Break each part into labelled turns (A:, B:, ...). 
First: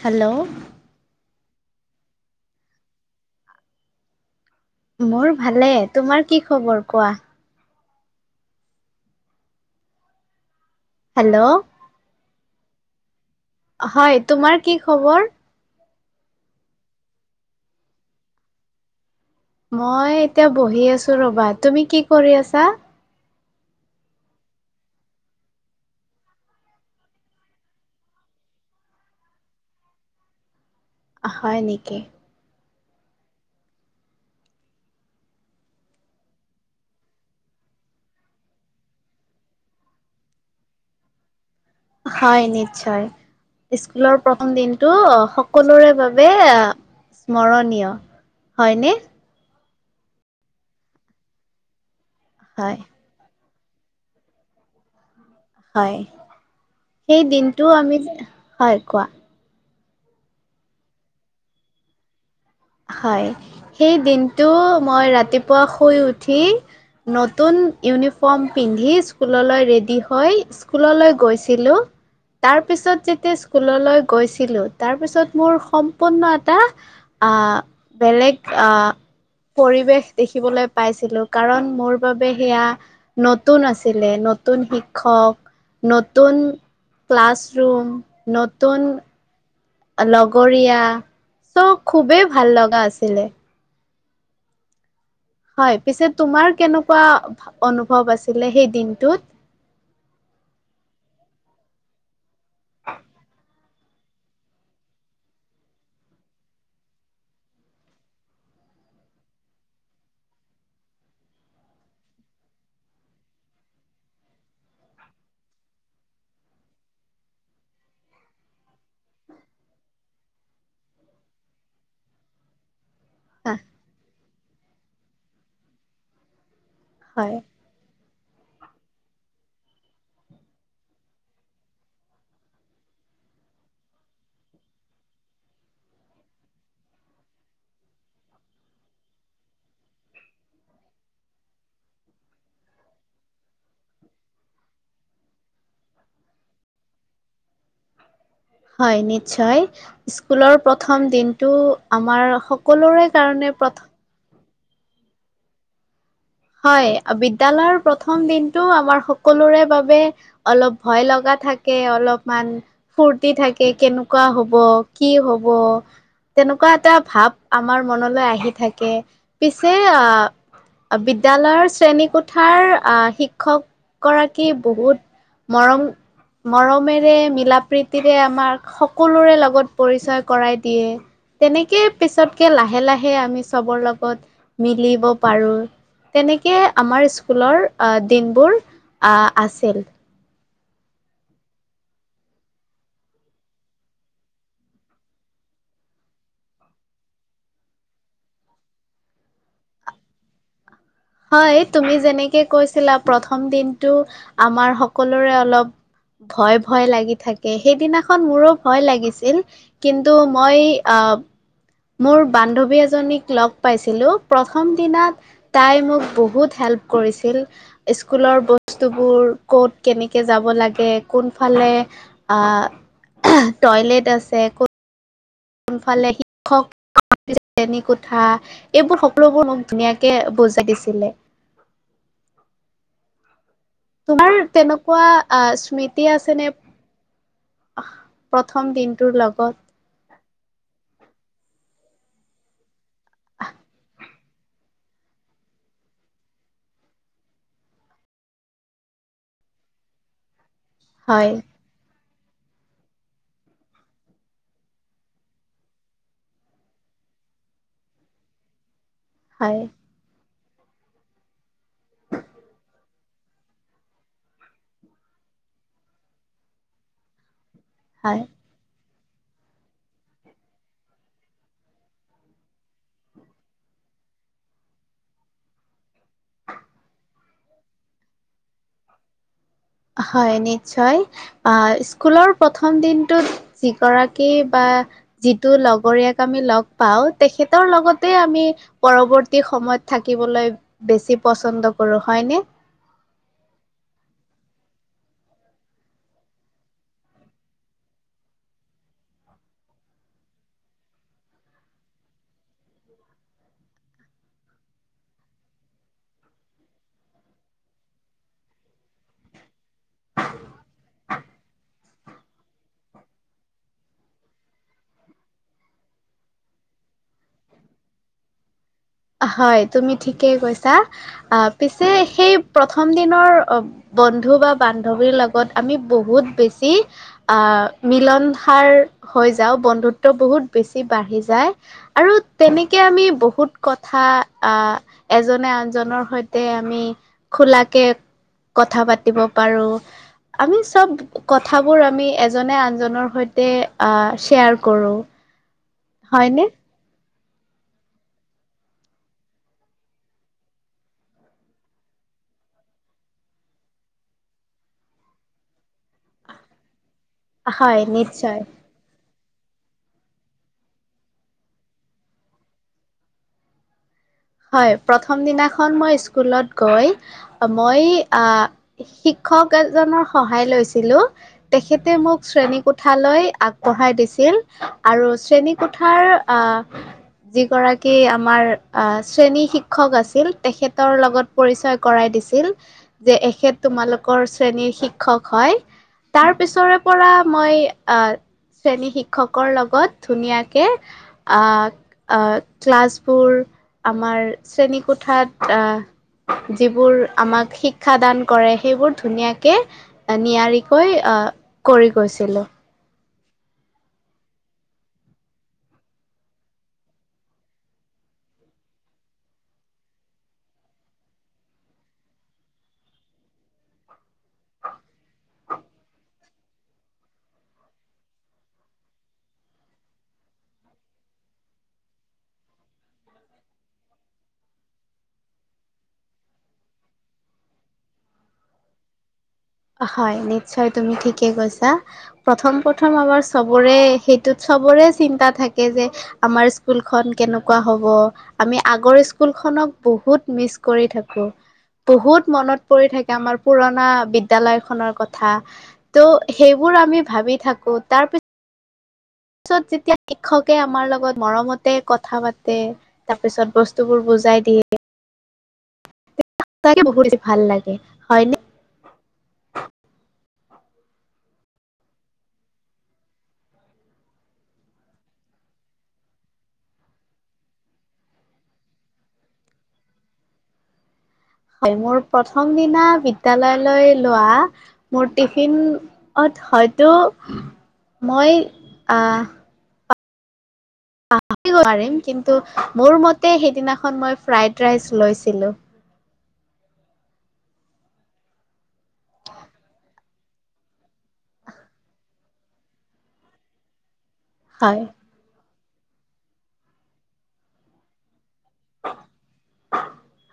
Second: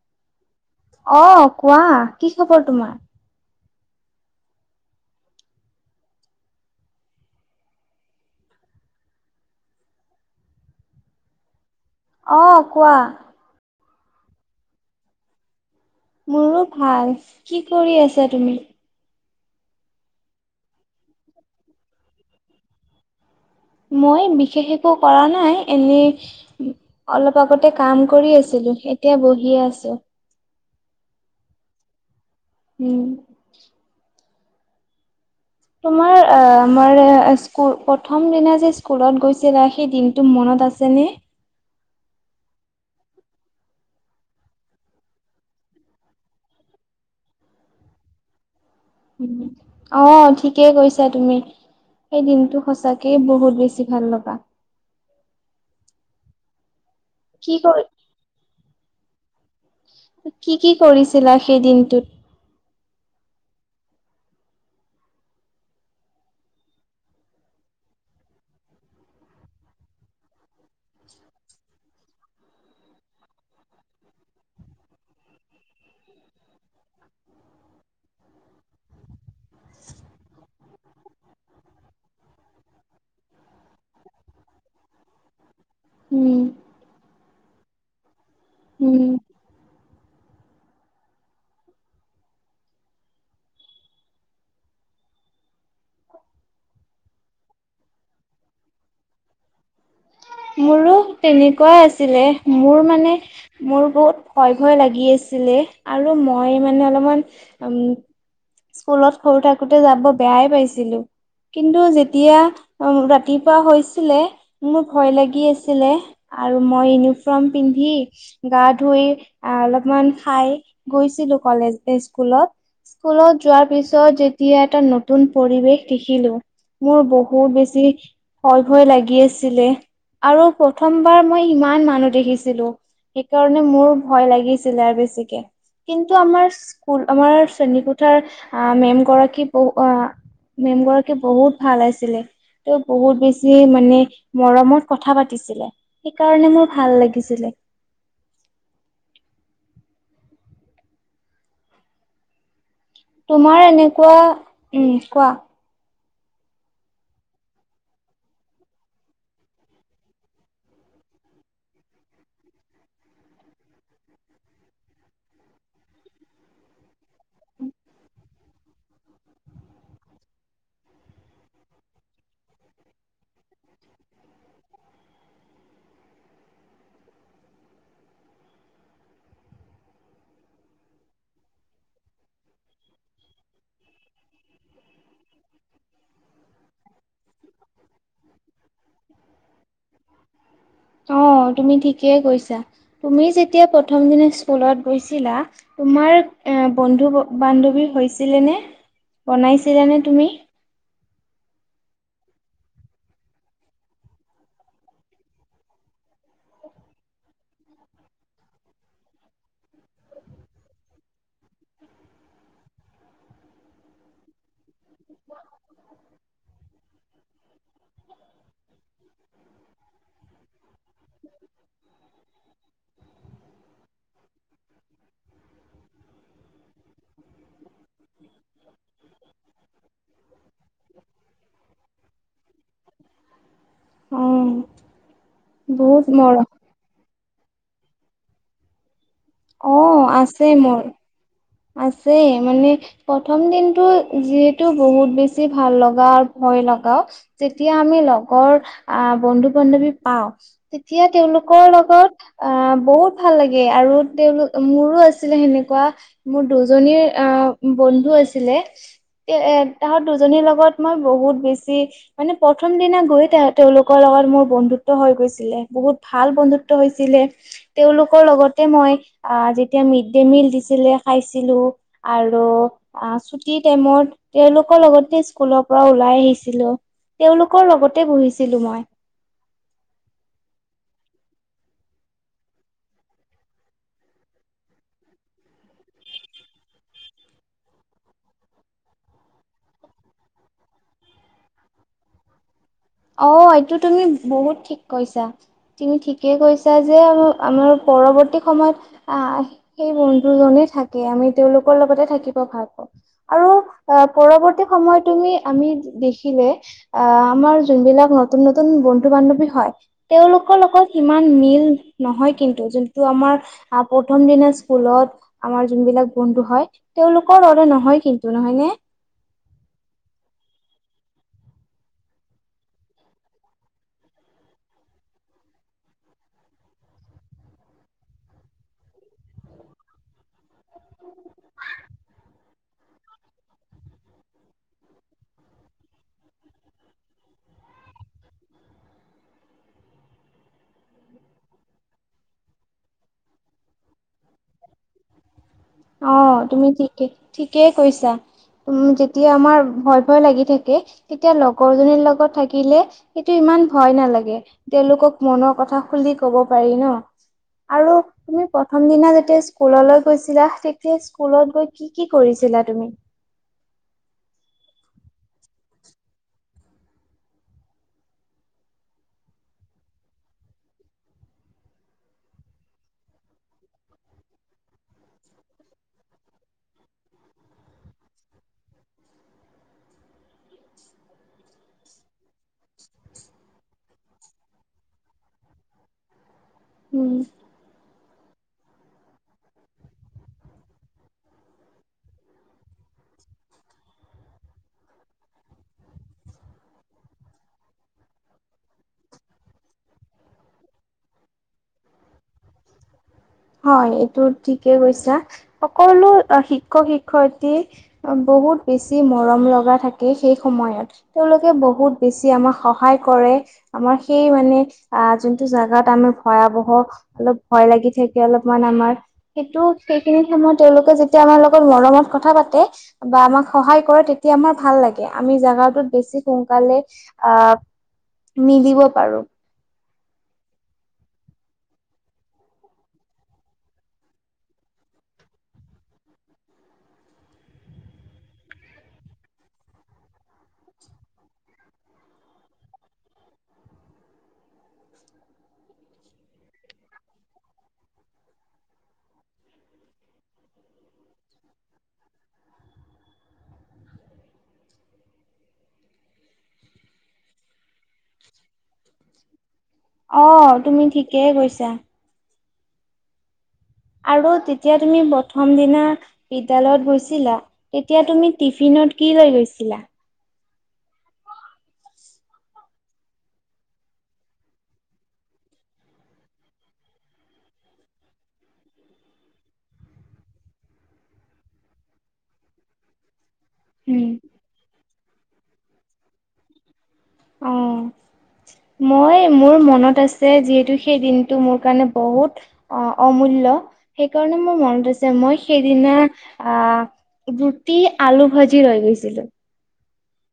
A: Hello
B: অ', কোৱা কি খবৰ তোমাৰ
A: মোৰ ভালে তোমাৰ কি খবৰ কোৱা হেল্ল'
B: অ' কোৱা
A: হয় তোমাৰ কি খবৰ
B: মোৰো ভাল কি কৰি আছা তুমি
A: মই এতিয়া বহি আছো ৰবা তুমি কি কৰি আছা
B: মই বিশেষ একো কৰা নাই এনে অলপ আগতে কাম কৰি আছিলো এতিয়া বহিয়ে আছো
A: অ' হয় নেকি
B: উম তোমাৰ অ' আমাৰ স্কুল প্ৰথম দিনা যে স্কুলত গৈছিলা সেই দিনটো মনত আছে নি
A: হয় নিশ্চয় স্কুলৰ প্ৰথম দিনটো সকলোৰে বাবে অ' স্মৰণীয় হয়নে
B: অ', ঠিকেই কৈছা তুমি সেই দিনতটো
A: হয়
B: সচাকেই বহুত বেছি বেছি ভাল লগা
A: হয় সেই
B: কি
A: দিনটো
B: কৰি
A: আমি হয় কোৱা
B: কি কি কৰিছিলা সেই দিনটোত
A: হয় সেই দিনটো মই ৰাতিপুৱা শুই উঠি নতুন ইউনিফৰ্ম পিন্ধি স্কুললৈ ৰেডি হৈ স্কুললৈ গৈছিলোঁ তাৰপিছত যেতিয়া স্কুললৈ গৈছিলো তাৰপিছত মোৰ সম্পূৰ্ণ এটা অ' বেলেগ অ' পৰিৱেশ দেখিবলৈ পাইছিলো কাৰণ মোৰ বাবে সেয়া নতুন আছিলে নতুন নতুন শিক্ষক
B: উম,
A: নতুন ক্লাছৰুম নতুন
B: উম।
A: লগৰীয়া চব খুবেই ভাল লগা আছিলে। হয় পিছে তোমাৰ কেনেকুৱা অনুভৱ আছিলে সেই দিনটোত?
B: মোৰো তেনেকুৱা আছিলে মোৰ মানে, মোৰ বহুত ভয় ভয় লাগি আ [unintelligible] আৰু মই মানে অলপমান উম স্কুলত সৰু থাকোতে যাব বেয়াই পাইছিলো। কিন্তু যেতিয়া ৰাতিপুৱা হৈছিলে মোক ভয় লাগি আছিলে আৰু মই ইউনিফৰ্ম পিন্ধি গা ধুই আ, অলপ [unintelligible] খাই গৈছিলো কলেজ [unintelligible] স্কুলত। স্কুলত যোৱাৰ পিছত যেতিয়া এটা নতুন পৰিৱেশ দেখিলো। মোৰ
A: হয়
B: বহুত বেছি ভয় ভয় লাগি আছিলে। আৰু প্ৰথমবাৰ মই ইমান মানুহ দেখিছিলো। সেইকাৰণে মোৰ ভয় লাগিছিলে আৰু বেছিকে। কিন্তু আমাৰ স্কুল, আমাৰ শ্ৰেণীকোঠাৰ আ, মেম গৰাকী বু আ মেম গৰাকী বহুত ভাল আছিলে, তেওঁ বহুত বেছি মানে মৰমত কথা পাতিছিলে, সিকাৰণে মোৰ ভাল লাগিছিলে।
A: হয় নিশ্চয়। স্কুলৰ প্ৰথম দিনটো আমাৰ [unintelligible] কাৰণে
B: তোমাৰ
A: প্ৰথম
B: এনেকুৱা, উম কোৱা?
A: হয়, বিদ্যালয়ৰ প্ৰথম দিনটো আমাৰ সকলোৰে বাবে অলপ ভয় লগা। থাকে অলপমান ফূৰ্তি থাকে কেনেকুৱা হব কি হব। তেনেকুৱা এটা ভাব আমাৰ মনলৈ আহি থাকে পিছে আ বিদ্যালয়ৰ শ্ৰেণীকোঠাৰ আ, শিক্ষক গৰাকী বহুত মৰং মৰমেৰে মিলা প্ৰীতিৰে আমাক সকলোৰে লগত পৰিচয় কৰাই দিয়ে। তেনেকে পিছতকে লাহে লাহে আমি চবৰ লগত মিলিব পাৰো। তেনেকে আমাৰ স্কুলৰ আ, দিনবোৰ আ, আছিল। [inaudible]
B: অ', তুমি ঠিকেই কৈছা তুমি যেতিয়া প্ৰথম দিনা স্কুলত গৈছিলা তোমাৰ এ, বন্ধু বান্ধৱী হৈছিলে নে, বনাইছিলে নে তুমি?
A: হয় তুমি যেনেকে কৈছিলা প্ৰথম দিনটো আমাৰ সকলোৰে অলপ ভয় ভয় লাগি থাকে, সেইদিনাখন মোৰো ভয় লাগিছিল কিন্তু মই আ অফ মোৰ বান্ধৱী এজনীক লগ পাইছিলো প্ৰথম দিনাত তাই মোক বহুত হেল্প হেল্প কৰিছিল স্কুলৰ বস্তুবোৰ ক'ত কেনেকে যাব লাগে কোনফালে আ, টয়লেট আছে [unintelligible] সোফালে শিক্ষক চেনী কোঠা এইবোৰ সকলোবোৰ মোক ধুনীয়াকে বুজাই দিছিলে। [inaudible]
B: অ
A: তোমাৰ তেনেকুৱা আ, স্মৃতি
B: বহুত
A: আছে
B: মৰম
A: নে? প্ৰথম দিন
B: অ', আছে মোৰ আছে মানে প্ৰথম দিনতটো যিহেতু বহুত বেছি ভাল লগা আৰু ভয় লগাও যেতিয়া আমি লগৰ আ, বন্ধু বান্ধৱ [unintelligible] পাওঁ তেতিয়া
A: হয়
B: তেওঁলোকৰ লগত আ, বহুত ভাল লাগে আৰু তেওঁলোক মোৰো আছিলে সেনেকুৱা। মোৰ দুজনীৰ আ, বন্ধু আছিলে এ, এ,
A: হয়
B: তাহত দুজনীৰ লগত লগত মই বহুত বেছি মানে প্ৰথম দিনা গৈ তেওঁ - তেওঁলোকৰ লগত মোৰ বন্ধুত্ব হৈ গৈছিলে। বহুত ভাল বন্ধুত্ব হৈছিলে
A: হয়
B: তেওঁলোকৰ লগতে মই আ, যেতিয়া মিড ডে মিল দিছিলে খাইছিলোঁ আৰু আ, চুটি টাইমত তেওঁলোকৰ লগতে স্কুলৰ পৰা ওলাও। পাই আহিছিলো তেওঁলোকৰ লগতে বহিছিলো মই
A: হয় নিশ্চয়, আহ, স্কুলৰ প্ৰথম দিনটোত যিগৰাকী বা [unintelligible] যিটো লগৰীয়াক আমি লগ পাওঁ, তেখেতৰ লগতে আমি পৰৱৰ্তী সম [unintelligible] থাকিবলৈ বেছি পচন্দ কৰোঁ হয়নে?
B: অ এইটো তুমি বহুত ঠিক কৈছা তুমি ঠিকে কৈছা যে আমাৰ [unintelligible] পৰৱৰ্তী সময়ত আহ, সেই বন্ধুজনে থাকে আমি তেওঁলোকৰ লগতে থাকিব ভাল পাওঁ। আৰু পৰৱৰ্তী সময়ত তুমি আমি দেখিলে অ', আমাৰ যোনবিলাক নতুন নতুন বন্ধু বান্ধৱী হয় তেওঁলোকৰ লগত সিমান মিল নহয় কিন্তু যো [unintelligible] আমাৰ প্ৰথম দিনা স্কুলত আমাৰ যোনবিলাক বন্ধু হয়, তেওঁলোকৰ দৰে নহয় [unintelligible] কিন্তু নহয়নে?
A: হয় তুমি ঠিকেই কৈছা আহ পিছে সেই প্ৰথম দিনৰ [unintelligible] বন্ধু বা বান্ধৱীৰ লগত আমি বহুত বেছি আ, মিলনসাৰ হৈ যাও, বন্ধুত্ব বহুত বেছি বাঢ়ি যায় আৰু তেনেকে আমি বহুত কথা আহ এজনে আনজনৰ সৈতে আমি খোলাকে কথা পাতিব পাৰো আমি চব কথাবোৰ আমি এজনে আন জনৰ সৈতে আহ, শ্বেয়াৰ কৰো।
B: অ
A: হয়নে
B: তুমি ঠিকে ঠিকেই কৈছা উম, যেতিয়া আমাৰ ভয় ভয় লাগি থাকে, তেতিয়া লগৰ জনীৰ লগত থাকিলে সেটো ইমান ইমান ভয় নালাগে, তেওঁলোকক মনৰ কথা খুলি কব পাৰি ন'।
A: হয় নিশ্চয়।
B: সেইদিনা যেতিয়া স্কুললৈ গৈছিলা, তেতিয়া স্কুলত গৈ কি কি কৰিছিলা তুমি?
A: [inaudible] হয় প্ৰথম দিনাখন মই স্কুলত গৈ মই আ [unintelligible] [unintelligible] এজনৰ সহায় লৈছিলো তেখেতে মোক শ্ৰেণী কোঠালৈ আগবঢ়াই [unintelligible] [unintelligible] শ্ৰেনী কোঠাৰ আ যিগৰাকী আমাৰ [unintelligible] শ্ৰেণী শিক্ষক আছিল তেখেতৰ লগত পৰিচয় কৰাই দিছিল, যে এখেত তোমালোক কৰ, শ্ৰেণীৰ শিক্ষক হয়, তাৰ পিছৰে পৰা
B: উম।
A: মই আহ শ্ৰেণী শিক্ষকৰ লগত ধুনীয়াকে আহ আহ ক্লাছবো বোৰ, আমাৰ শ্ৰেণী কোঠাত আহ যিবোৰ আমাক শিক্ষ দান কৰে সেইবোৰ ধুনীয়াকে নিয়াৰিকৈ আহ, কৰি গৈছিলে।
B: হয়, এইটো ঠিকে কৈছা সকলো শিক্ষক শিক্ষয়ত্ৰী বহুত বেছি মৰম লগা থাকে সেই সময়ত, তেওঁলোকে বহুত বেছি আমাক সহায় কৰে। [unintelligible] আমাৰ সেই মানে অ যোনটো জোগাত আমাৰ ভয়াৱহ অলপ ভয় লাগি থাক তেওঁলোক আমাৰ, কিন্তু সেইখিনি সময়ত তেওঁলোকে যেতিয়া আমাৰ লগত মৰমত কথা পাতে বা আমাক সহায় কৰে তেতিয়া আমাৰ ভাল লাগে আমি জোগাটোত বেছি সোনকালে আ মিলিব পাৰোঁ।
A: হয় নিশ্চয় তুমি ঠিকে কৈছা, প্ৰথম প্ৰথম আমাৰ চবৰে সেইটোত চব বৰে, চিন্তা থাকে যে আমাৰ স্কুলখন কেনেকুৱা হ'ব, আমি আগৰ স্কুলখনক বহুত মিচ কৰি থাকোঁ, বহুত মনত পৰি থাকে আমাৰ পুৰণা বিদ দ্যালয়খনৰ কথা ত' সেইবোৰ আমি ভাবি থাকোঁ তাৰপিছ পিছত যেতিয়া শিক্ষকে আমাৰ লগত মৰমতে কথা পাতে, তাৰ পিছত বস্তুবোৰ বুজ বুজাই দিয়ে। তাকে বহুত বেছি ভাল লাগে, হয় নে?
B: অ', তুমি ঠিকেই কৈছা। আৰু তেতিয়া তুমি প্ৰথম দিনা বিদ্যালয়ত গৈছিলা তেতিয়া তুমি টিফিন কি লৈ গৈছিলা?
A: হয় মোৰ প্ৰথম দিনা বিদ্যাললৈ লোৱা মোৰ টিফিনত হয়তো মই আহ প কিন্তু মোৰ মতে সেইদিনাখন
B: উম।
A: মই ফ্ৰাইড ৰাইচ লৈছিলো।
B: আহ'। মই মোৰ মনত আছে যিহেতু, সেই দিন টো মোৰ কাৰণে বহুত অ' অমূ ল্য সেই কাৰণে মোৰ
A: হয়
B: মনত আছে, মই সেইদিনা আ' ৰুটি, আলু ভাজি লৈ গৈছিলো।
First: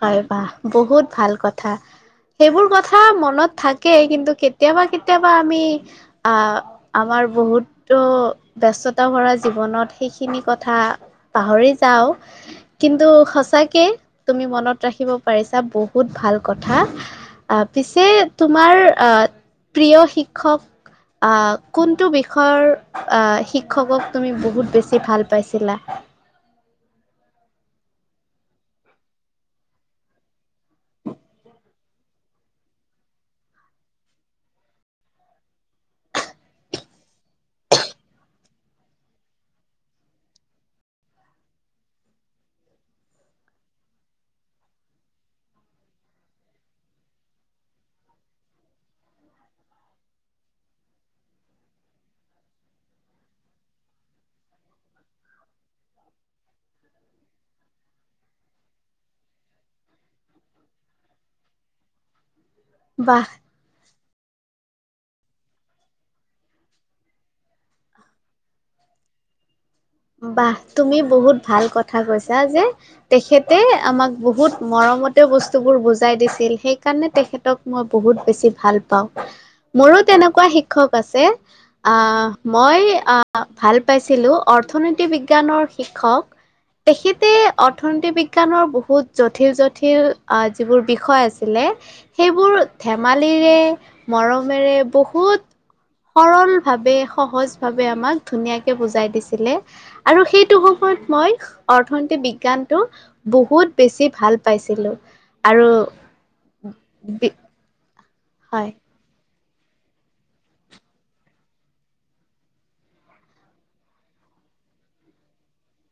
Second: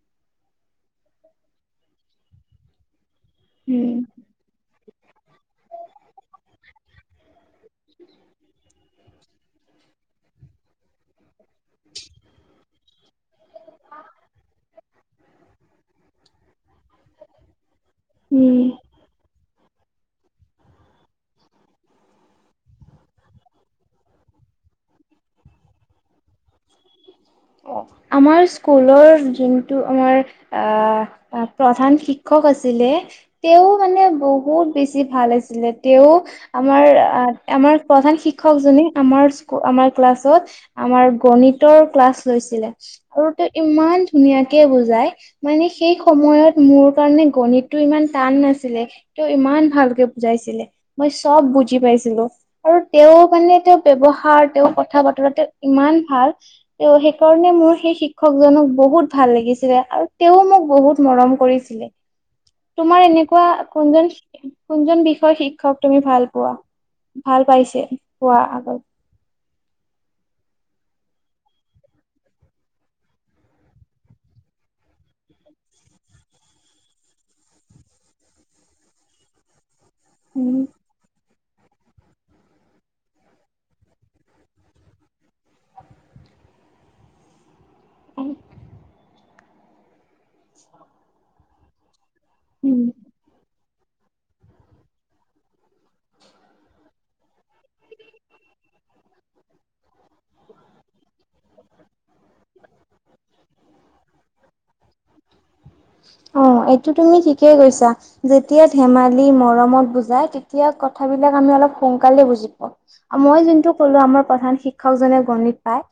A: হয় বা বহুত ভাল কথা সেইবোৰ কথা মনত
B: উম।
A: থাকেই কিন্তু কেতিয়াবা কেতি কেতিয়াবা আমি আহ আমাৰ বহুতো ব্যস্ততা ভৰা জীৱনত সে সিখিনি কথা পাহৰি যাওঁ, কিন্তু সঁচাকে তুমি মনত ৰাখিব পাৰিছা বহুত ভাল কথা আহ। পিছে
B: উম।
A: তোমাৰ প্ৰিয় শিক্ষক আহ, কোনটো বিষয়ৰ অহ'শিক্ষকক তুমি বহুত বেছি ভাল পাইছিলা। [inaudible]
B: আমাৰ স্কুলৰ যোনটো আমাৰ আহ আ প্ৰধান শিক্ষক আছিলে তেওঁ মানে বহুত বেছি ভাল আছিলে। তেওঁ আমাৰ আমাৰ কলে প্ৰধান শিকক জনি আমাৰ শ্চ, আমাৰ ক্লাচত, আমাৰ গণিতৰ ক্লাছ লৈছিলে। আগতে ইমান ধুনীয়াকে বুজাই মানে সেই সময়ত মোৰ কাৰণে গণিতটো ইমান টান নাছিলে, তেওঁ ইমান ভালকে বুজাইছিলে মই চব বুজি পাইছিলো। আৰু তেওঁ মানে, তেওঁ ব্যৱহাৰ, তেওঁ কথা-বতৰা, তেওঁ ইমান ভাল, তেওঁ সেই কাৰণে মই সেই শিক্ষক জনক বহুত ভাল লাগিছিলে। আৰু তেওঁ মোক বহুত মৰম কৰিছিলে। তোমাৰ
A: বাহ
B: এনেকুৱা কোনজন শিক কোনজন বিষয় শিক্ষক তুমি ভাল পোৱা? ভাল পাইছে পোৱা আগত
A: বাহ তুমি বহুত ভাল কথা কৈছা যে, তেখেতে আমাক বহুত মৰম মতে বস্তু বোৰ বুজাই দিছিল সেইকাৰণে তেখেতক মই বহুত বেছি ভাল পাওঁ। মোৰো তেনেকুৱা
B: উম
A: শিক্ষক আছে, অহ', অহ', মই ভাল পাইছিলো অৰ্থ অৰ্থনীতি বিজ্ঞানৰ শিক্ষক, তেখেতে অৰ্থনীতি বিজ্ঞানৰ বহুত যত যথিল-যথিল যিবোৰ বিষয় আছিলে সেইবোৰ
B: উম।
A: ধেমালিৰে মৰমেৰে বহুত সৰল ভাৱে, সহজ ভাৱে আমাক ধুনীয়াকে বুজাই দিছিলে। আৰু সেইটো সময়ত মই অৰ্থনীতিক বিজ্ঞানতটো বহুত বেছি ভাল পাইছো। চিলো।
B: অ, এইটো তুমি ঠিকেই কৈছা, যেতিয়া
A: হয়
B: ধেমালি মৰ মৰমত বুজাই তেতিয়া কথা বিলাক আমি অলপ সোনকালে বুজি পাওঁ। মই যোনটো কলোঁ আমাৰ প্ৰধান শিক্ষকজনে গণিত পায়,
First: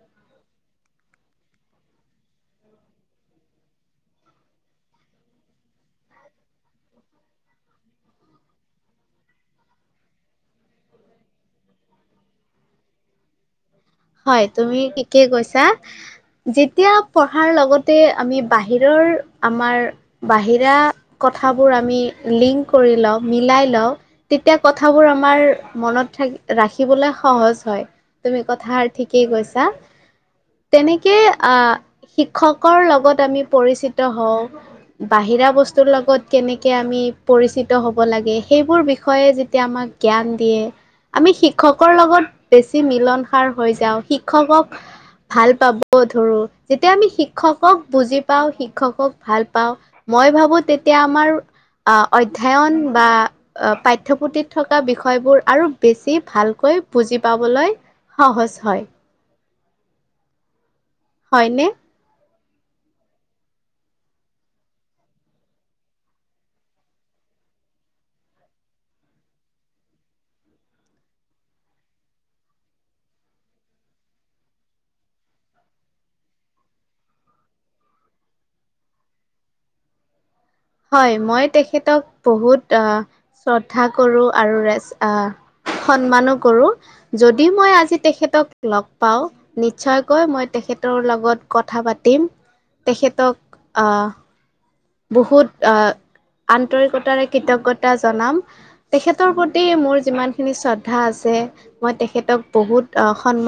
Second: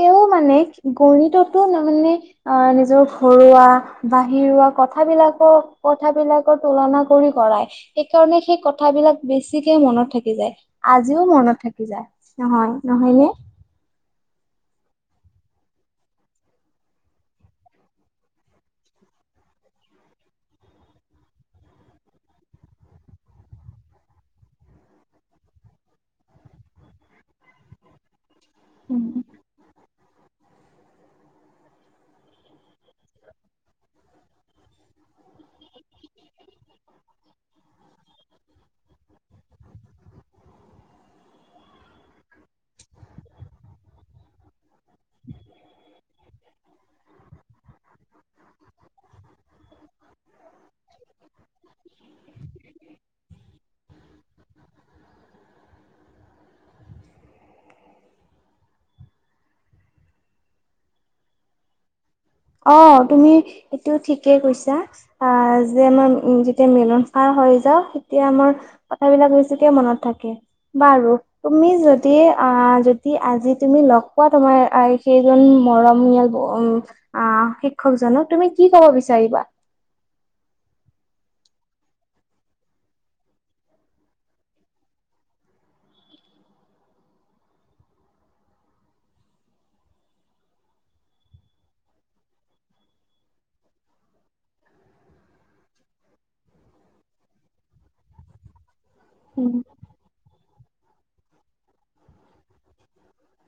B: তেওঁ মানে গণিততো তাৰ মানে আহ নিজৰ ঘৰুৱা বাহিৰোৱা কথাবিলাকক কথাবিলাকৰ তুলনা কৰি কৰাই। সেইকাৰণে সেই কথাবিলাক বিলাক বেছিকে মনত থাকি যায়। আজিও মনত থাকি যায় নহয়-নহয় নে?
A: হয় তুমি ঠিকে কৈছা। যেতিয়া পঢ়াৰ লগতে আমি বাহিৰৰ আমাৰ বাহিৰা ক কথাবোৰ আমি লিংক কৰি লও, মিলাই লও তেতিয়া কথা বোৰ আমাৰ মনত থাকি ৰাখিবলৈ সহজ হয় তুমি কথা
B: উম,
A: ঠিকেই কৈছা। তেনেকে আহ শিক্ষকৰ লগত আমি পৰিচিত হওঁ, বাহিৰ বিৰা বস্তুৰ লগত কেনেকে আমি পৰিচিত হ'ব লাগে সেইবোৰ বিষয়ে যেতিয়া আমাক জ্ঞান দিয়ে আমি শিক্ষকৰ লগত বেছি মিলন সাৰ হৈ যাওঁ শিক্ষকক ভাল পাব ধৰো যেতিয়া আমি শিক্ষকক বুজি পাওঁ, শিক্ষকক ভাল পাওঁ, মই ভাবো তেতিয়া আমাৰ আ অধ্যয়ন বা অ পাঠ্যপুথিত থকা বিষয়বোৰ আৰু বেছি ভালকৈ কৈ বুজি পাবলৈ চ হয়। হয়নে
B: অ', তুমি এইটো ঠিকেই কৈছা অ', যে আমাৰ উম, যেতিয়া মিলন খাৰ হৈ যাওঁ তেতিয়া আমাৰ কথাবিলাক বেছিকে মনত থাকে, বাৰু তুমি যদি অ', যদি আজি তুমি লগ পোৱা তোমাৰ অ', সেইজনী মৰমিয়াল, উম অ', শিক্ষকজনক, তুমি কি ক'ব বিচাৰিবা?
A: হয়, মই তেখেতক বহুত অহ, শ্ৰদ্ধা কৰোঁ আৰু ৰেচ, অহ সন্মানো কৰোঁ, যদি মই আজি তেখেতক লগ পাওঁ নিশ্চয়কৈ মই তেখ খেতৰ লগত কথা পাতিম, তেখেতক অহ বহুত অহ, আন্তৰিকতাৰে কৃতজ্ঞতা জনাম। তেখেতৰ
B: উম
A: প্ৰতি মোৰ যিমানখিনি শ্ৰদ্ধা আছে, মই তেখেতক বহুত অহ, সন্মান